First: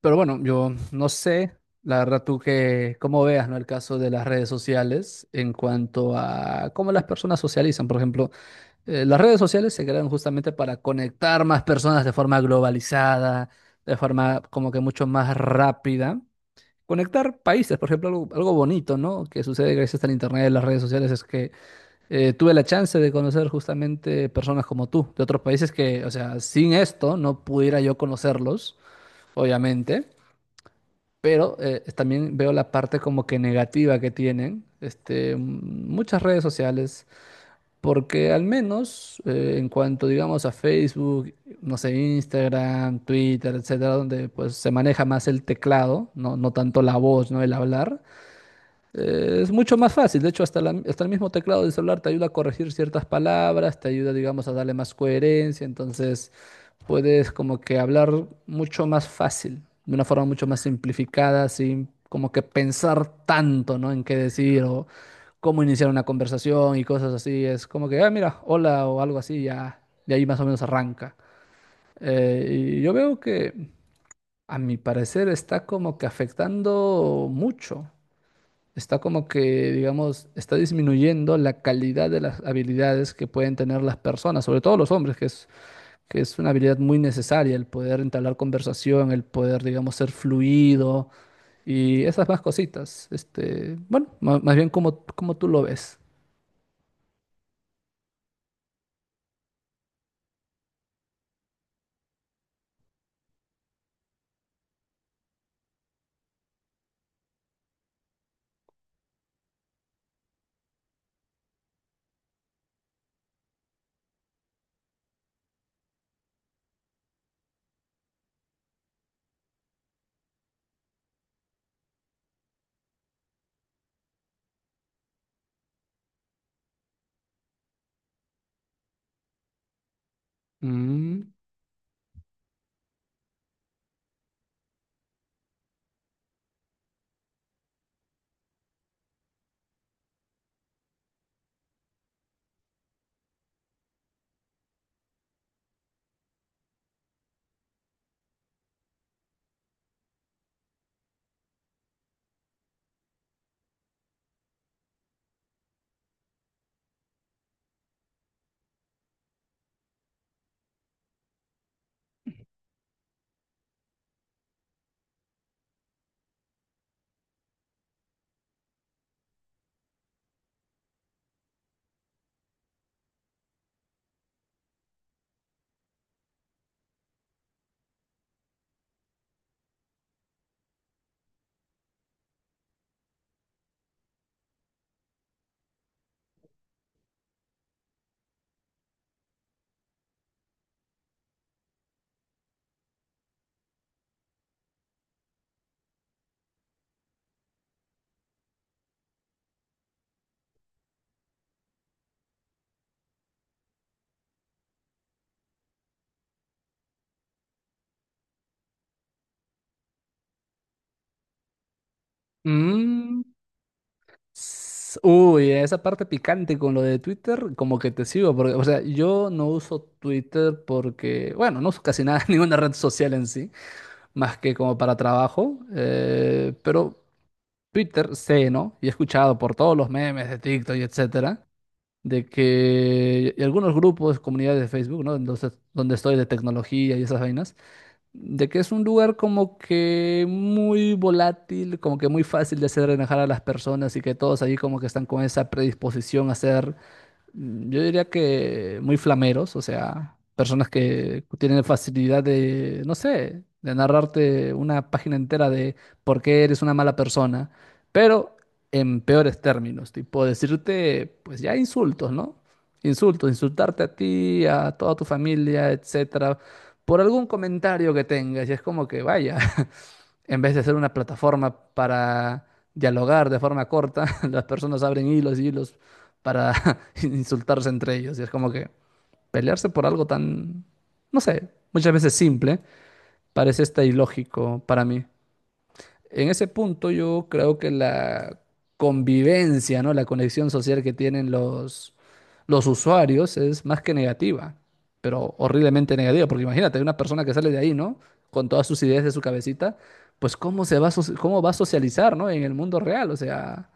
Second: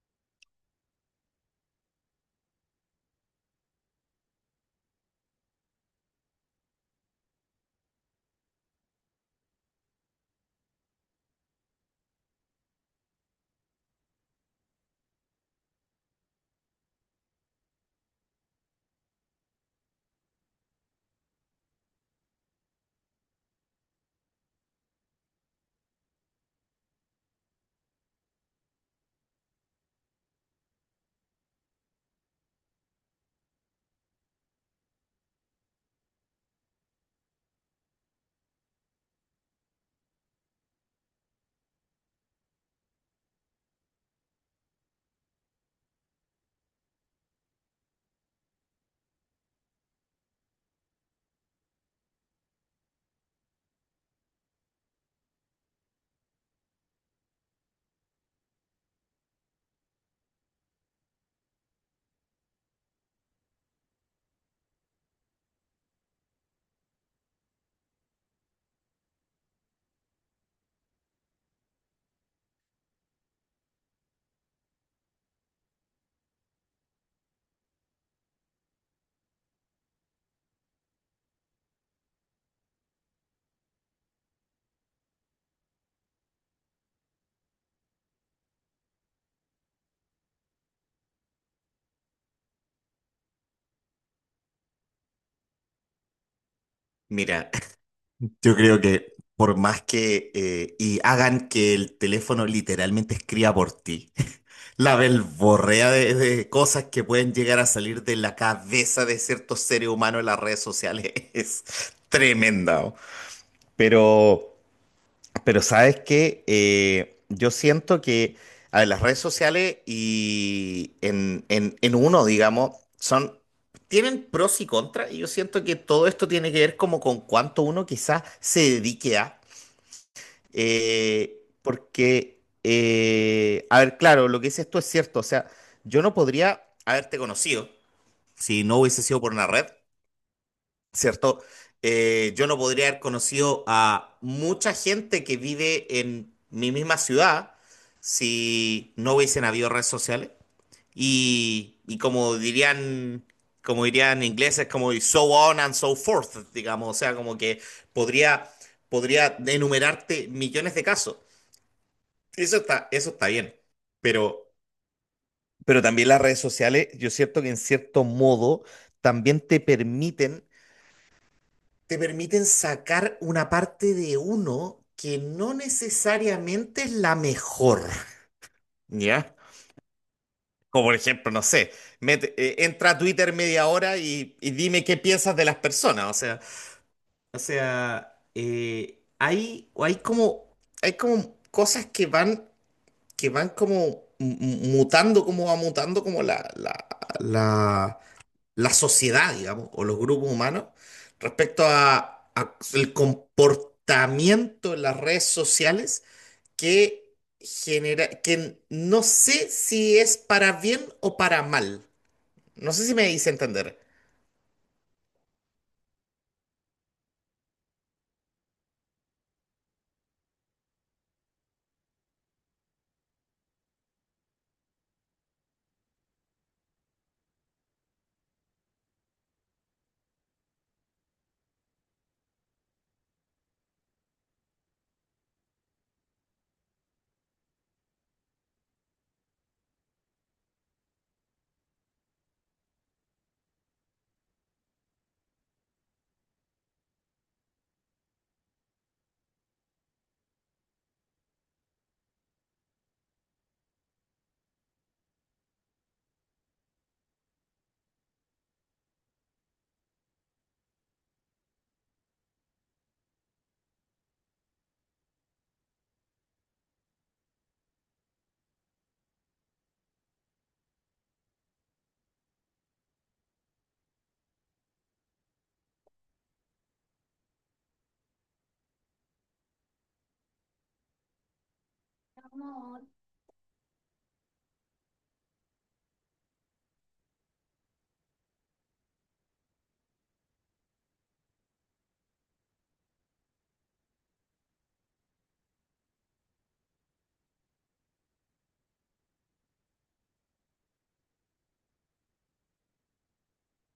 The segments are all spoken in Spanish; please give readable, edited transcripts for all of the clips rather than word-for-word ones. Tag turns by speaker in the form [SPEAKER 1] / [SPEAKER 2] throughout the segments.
[SPEAKER 1] Pero bueno, yo no sé, la verdad tú que, cómo veas, ¿no? El caso de las redes sociales en cuanto a cómo las personas socializan. Por ejemplo, las redes sociales se crean justamente para conectar más personas de forma globalizada, de forma como que mucho más rápida. Conectar países, por ejemplo, algo bonito, ¿no? Que sucede gracias al Internet y las redes sociales es que tuve la chance de conocer justamente personas como tú, de otros países que, o sea, sin esto no pudiera yo conocerlos, obviamente. Pero también veo la parte como que negativa que tienen este, muchas redes sociales, porque al menos en cuanto digamos a Facebook, no sé, Instagram, Twitter, etcétera, donde pues se maneja más el teclado, no tanto la voz, ¿no? El hablar. Es mucho más fácil, de hecho hasta, hasta el mismo teclado del celular te ayuda a corregir ciertas palabras, te ayuda, digamos, a darle más coherencia, entonces puedes como que hablar mucho más fácil, de una forma mucho más simplificada, sin como que pensar tanto, ¿no? En qué decir o cómo iniciar una conversación y cosas así, es como que, ah, mira, hola o algo así, ya, de ahí más o menos arranca. Eh, y yo veo que, a mi parecer, está como que afectando mucho, está como que, digamos, está disminuyendo la calidad de las habilidades que pueden tener las personas, sobre todo los hombres, que es una habilidad muy necesaria, el poder entablar conversación, el poder, digamos, ser fluido y esas más cositas. Este, bueno, más, bien como, como tú lo ves.
[SPEAKER 2] Mira, yo creo que por más que y hagan que el teléfono literalmente escriba por ti, la belborrea de cosas que pueden llegar a salir de la cabeza de ciertos seres humanos en las redes sociales es tremenda. ¿O? Pero pero sabes que yo siento que a ver, las redes sociales y en uno, digamos, son, tienen pros y contras, y yo siento que todo esto tiene que ver como con cuánto uno quizás se dedique a.
[SPEAKER 1] Mm,
[SPEAKER 2] Porque, a ver, claro, lo que dices tú es cierto, o sea, yo no podría haberte conocido si no hubiese sido por una red. ¿Cierto? Yo no podría haber conocido a mucha gente que vive en mi misma ciudad si no hubiesen habido redes sociales. Y como dirían ingleses, como y so on and so forth, digamos, o sea, como que podría, podría enumerarte millones de casos. Eso está bien. Pero, pero también las redes sociales, yo siento que en cierto modo también te permiten sacar una parte de uno que no necesariamente es la mejor, ¿ya? Como por ejemplo, no sé, entra a Twitter media hora y dime qué piensas de las personas, o sea, hay, o hay como cosas que van como mutando, como va mutando como la, la sociedad, digamos, o los grupos humanos respecto a el comportamiento en las redes sociales que genera, que no sé si es para bien o para mal. No sé si me
[SPEAKER 1] mm,
[SPEAKER 2] hice entender.
[SPEAKER 1] s- uy, esa parte picante con lo de Twitter, como que te sigo, porque, o sea, yo no uso Twitter porque, bueno, no uso casi nada, ninguna red social en sí. Más que como para trabajo, pero Twitter sé, ¿no? Y he escuchado por todos los memes de TikTok y etcétera, de que y algunos grupos, comunidades de Facebook, ¿no? Entonces, donde estoy de tecnología y esas vainas, de que es un lugar como que muy volátil, como que muy fácil de hacer enojar a las personas y que todos ahí como que están con esa predisposición a ser, mm, yo diría que muy flameros, o sea, personas que tienen facilidad de, no sé, de narrarte una página entera de por qué eres una mala persona, pero en peores términos, tipo decirte, pues ya insultos, ¿no? Insultos, insultarte a ti, a toda tu familia, etcétera, por algún comentario que tengas, y es como que vaya. En vez de ser una plataforma para dialogar de forma corta, las personas abren hilos y hilos para insultarse entre ellos. Y es como que pelearse por algo tan, no sé, muchas veces simple, parece hasta ilógico para mí. En ese punto yo creo que la convivencia, ¿no? La conexión social que tienen los usuarios es más que negativa, pero horriblemente negativa, porque imagínate, una persona que sale de ahí, ¿no? Con todas sus ideas de su cabecita, pues cómo se va a, cómo va a socializar, ¿no? En el mundo real, o sea,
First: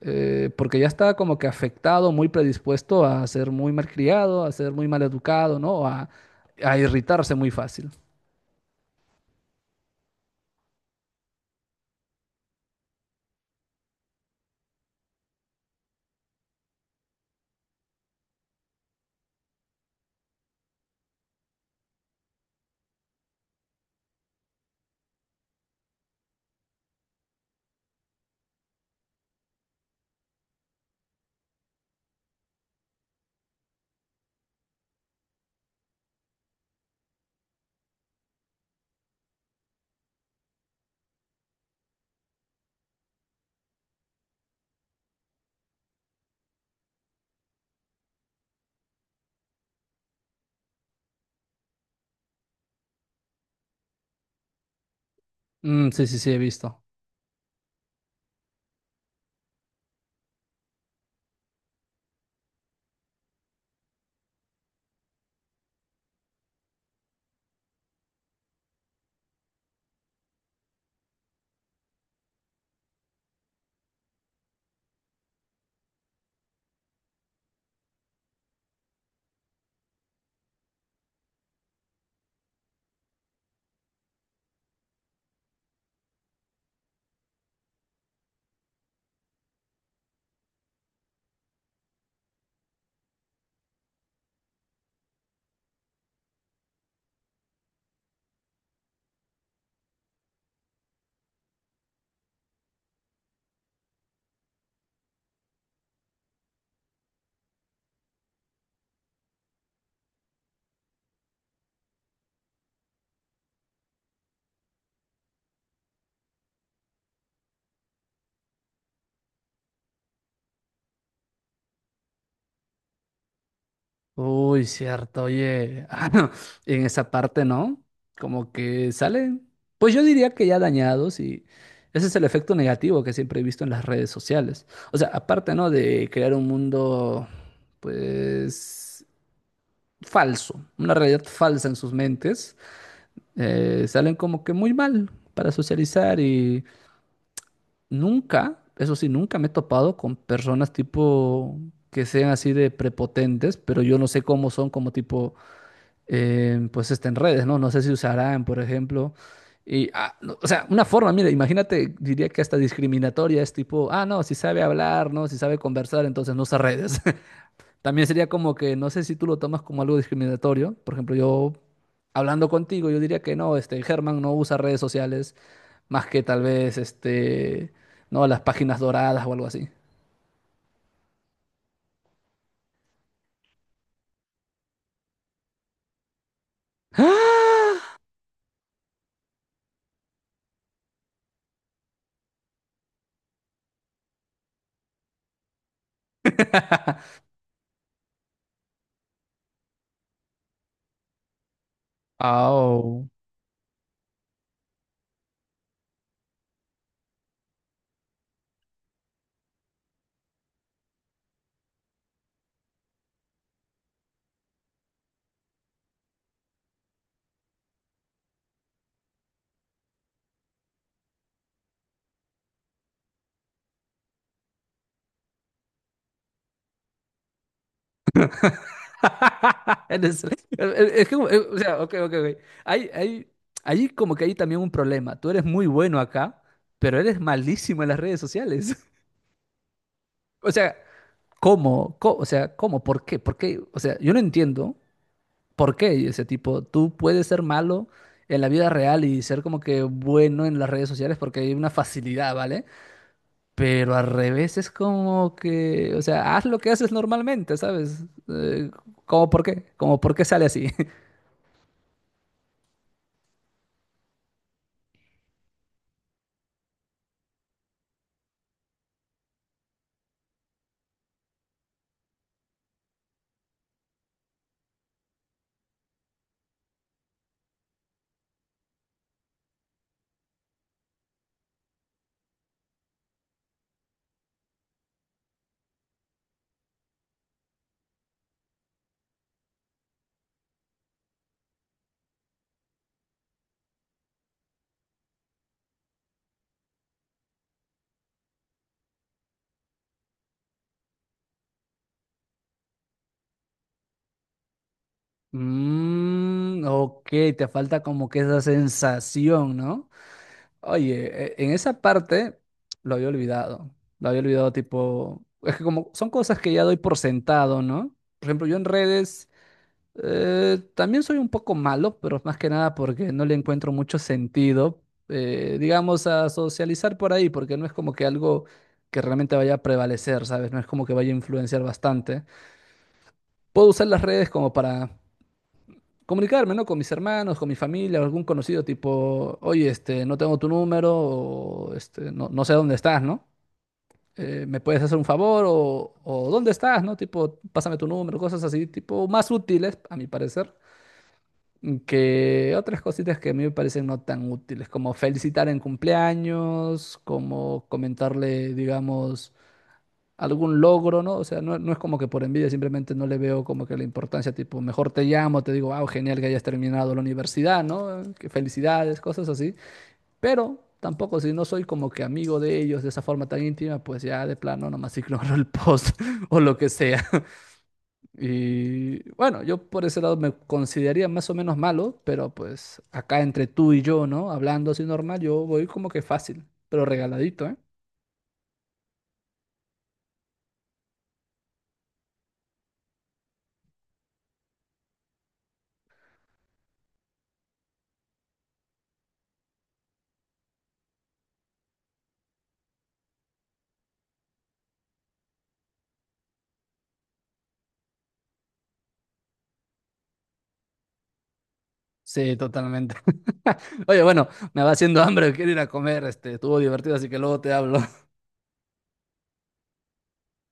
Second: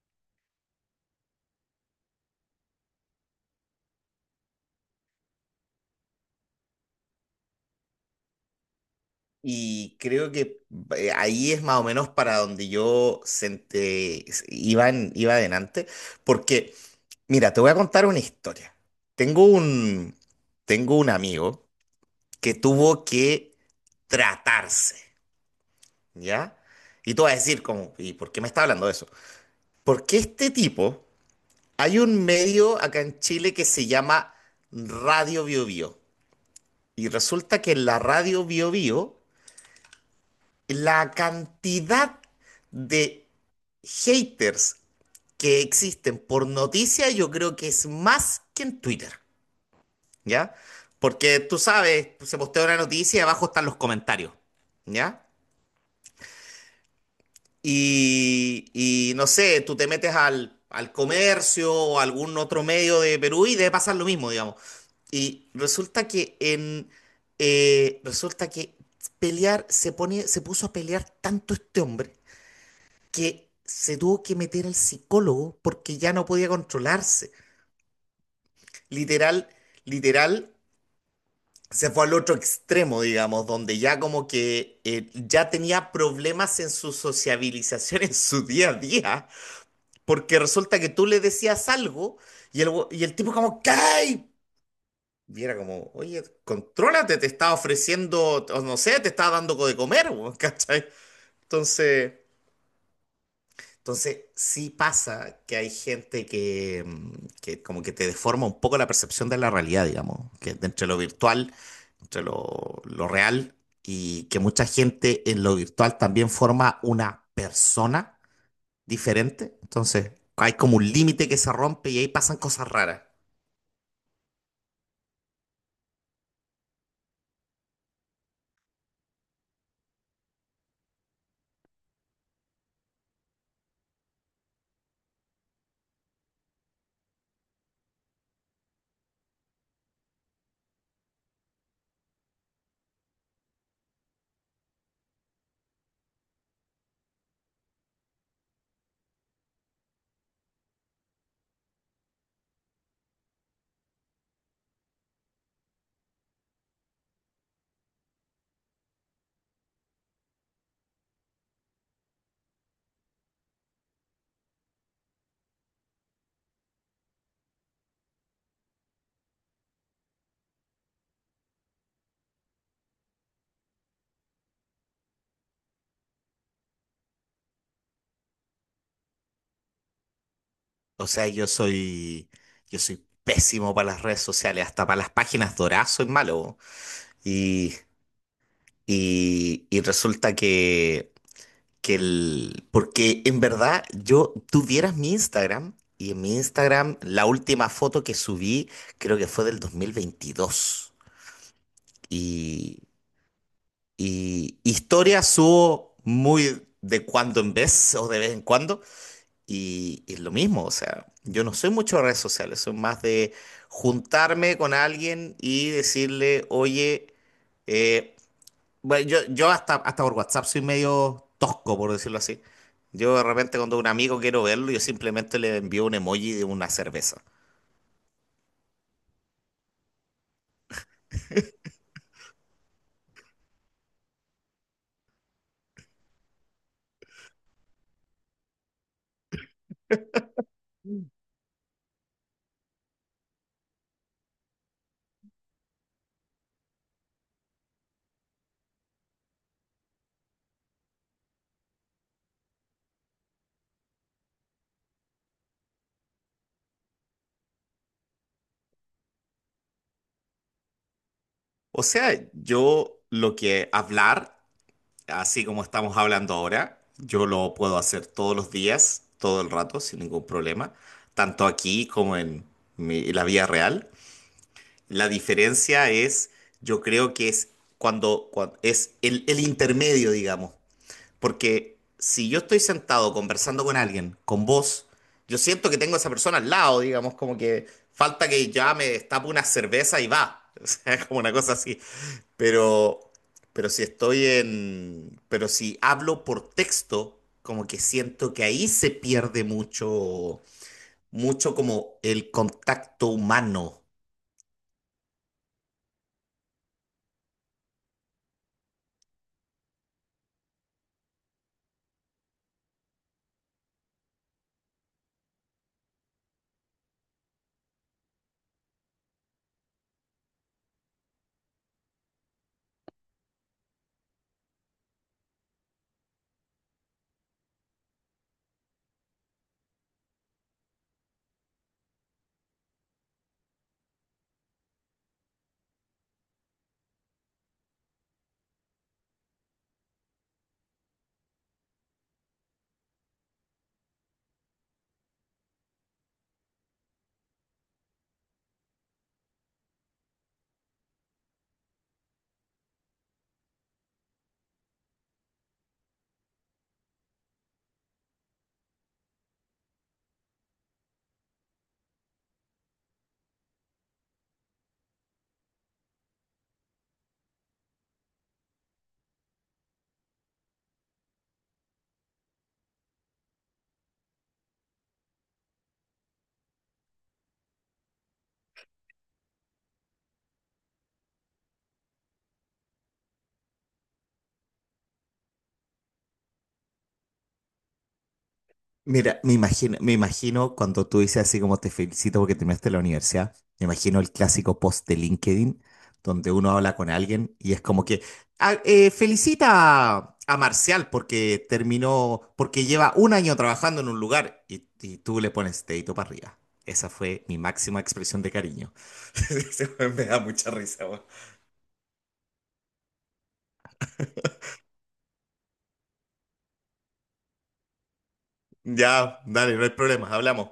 [SPEAKER 1] porque ya está como que afectado, muy predispuesto a ser muy malcriado, a ser muy maleducado, ¿no? A irritarse muy fácil.
[SPEAKER 2] Y creo que ahí es más o menos para donde yo iba, iba adelante, porque, mira, te voy a contar una historia. Tengo un, tengo un amigo que tuvo que tratarse. ¿Ya? Y tú vas a decir, como, ¿y por qué me está hablando de eso? Porque este tipo, hay un medio acá en Chile que se llama Radio Bio Bio. Y resulta que en la Radio Bio Bio, la cantidad de haters que existen por noticia, yo creo que es más que en Twitter, ¿ya? Porque tú sabes, se postea una noticia y abajo están los comentarios, ¿ya?
[SPEAKER 1] Mm, sí, sí, sí, he visto.
[SPEAKER 2] Y no sé, tú te metes al comercio o algún otro medio de Perú y debe pasar lo mismo, digamos. Y resulta que en resulta que se puso a pelear tanto este hombre que se tuvo que meter al psicólogo porque ya no podía controlarse. Literal, literal. Se fue al otro extremo, digamos, donde ya como que ya tenía problemas en su sociabilización en su día a día. Porque resulta que tú le decías algo y y el tipo como, ¡Cay! Y era como, oye, contrólate, te está ofreciendo, o no sé, te está dando de comer, weón, ¿cachai? Entonces, entonces sí pasa que hay gente que, que como que te deforma un poco la percepción de la realidad, digamos, que entre lo virtual, entre lo real, y que mucha gente en lo virtual también forma una persona diferente. Entonces, hay como un límite que se rompe y ahí pasan cosas raras.
[SPEAKER 1] Uy, cierto, oye, ah, no, en esa parte, ¿no? Como que salen, pues yo diría que ya dañados y ese es el efecto negativo que siempre he visto en las redes sociales. O sea, aparte, ¿no? De crear un mundo, pues, falso, una realidad falsa en sus mentes, salen como que muy mal para socializar y nunca, eso sí, nunca me he topado con personas tipo que sean así de prepotentes, pero yo no sé cómo son como tipo, pues este, en redes, ¿no? No sé si usarán, por ejemplo. Y, ah, no, o sea, una forma, mira, imagínate, diría que hasta discriminatoria es tipo, ah, no, si sabe hablar, ¿no? Si sabe conversar, entonces no usa redes. También sería como que, no sé si tú lo tomas como algo discriminatorio. Por ejemplo, yo hablando contigo, yo diría que no, este, Germán no usa redes sociales más que tal vez, este, no, las páginas doradas o algo así.
[SPEAKER 2] O sea, yo soy pésimo para las redes sociales, hasta para las páginas doradas soy malo. Bo. Y, y resulta que el, porque en verdad yo, tú vieras mi Instagram y en mi Instagram la última foto que subí creo que fue del 2022. Y,
[SPEAKER 1] ¡Ah!
[SPEAKER 2] y historias subo muy de cuando en vez o de vez en cuando. Y es lo mismo, o sea, yo no soy mucho de redes sociales, soy más de juntarme con alguien y decirle, oye, eh, bueno, yo hasta por WhatsApp soy medio tosco, por decirlo así. Yo de repente cuando un amigo quiero verlo, yo simplemente le envío un emoji de una cerveza.
[SPEAKER 1] Eres... Es que, o sea, ok, ok, ok. Hay, hay, hay como que hay también un problema. Tú eres muy bueno acá, pero eres malísimo en las redes sociales. O sea, ¿cómo? Co... O sea, ¿cómo? ¿Por qué? ¿Por qué? O sea, yo no entiendo por qué ese tipo. Tú puedes ser malo en la vida real y ser como que bueno en las redes sociales porque hay una facilidad, ¿vale? Pero al revés es como que, o sea, haz lo que haces normalmente, ¿sabes? ¿Cómo por qué? ¿Cómo por qué sale así?
[SPEAKER 2] O sea, yo lo que hablar, así como estamos hablando ahora, yo lo puedo hacer todos los días, todo el rato, sin ningún problema, tanto aquí como en la vida real. La diferencia es, yo creo que es es el intermedio, digamos. Porque si yo estoy sentado conversando con alguien, con vos, yo siento que tengo a esa persona al lado, digamos, como que falta que ya me destape una cerveza y va. O sea, como una cosa así. Pero, pero si hablo por texto, como que siento que ahí se pierde mucho, mucho como el contacto humano.
[SPEAKER 1] Mm, ok, te falta como que esa sensación, ¿no? Oye, en esa parte lo había olvidado. Lo había olvidado, tipo. Es que como son cosas que ya doy por sentado, ¿no? Por ejemplo, yo en redes también soy un poco malo, pero más que nada porque no le encuentro mucho sentido, digamos, a socializar por ahí, porque no es como que algo que realmente vaya a prevalecer, ¿sabes? No es como que vaya a influenciar bastante. Puedo usar las redes como para comunicarme, ¿no? Con mis hermanos, con mi familia, o algún conocido, tipo, oye, este, no tengo tu número, o este, no, no sé dónde estás, ¿no? ¿Me puedes hacer un favor? O ¿dónde estás? ¿No? Tipo, pásame tu número, cosas así, tipo, más útiles, a mi parecer, que otras cositas que a mí me parecen no tan útiles, como felicitar en cumpleaños, como comentarle, digamos, algún logro, ¿no? O sea, no es como que por envidia, simplemente no le veo como que la importancia, tipo, mejor te llamo, te digo, wow, genial que hayas terminado la universidad, ¿no? Que felicidades, cosas así. Pero tampoco, si no soy como que amigo de ellos de esa forma tan íntima, pues ya de plano nomás ignoro el post o lo que sea. Y bueno, yo por ese lado me consideraría más o menos malo, pero pues acá entre tú y yo, ¿no? Hablando así normal, yo voy como que fácil, pero regaladito, ¿eh?
[SPEAKER 2] Mira, me imagino cuando tú dices así como te felicito porque terminaste la universidad, me imagino el clásico post de LinkedIn donde uno habla con alguien y es como que "Ah, felicita a Marcial porque terminó, porque lleva un año trabajando en un lugar y tú le pones dedito para arriba". Esa fue mi máxima expresión de cariño. Ese weón me da mucha risa. Weón.
[SPEAKER 1] Sí, totalmente. Oye, bueno, me va haciendo hambre, quiero ir a comer, este, estuvo divertido, así que luego te hablo.
[SPEAKER 2] Ya, dale, no hay problema, hablamos.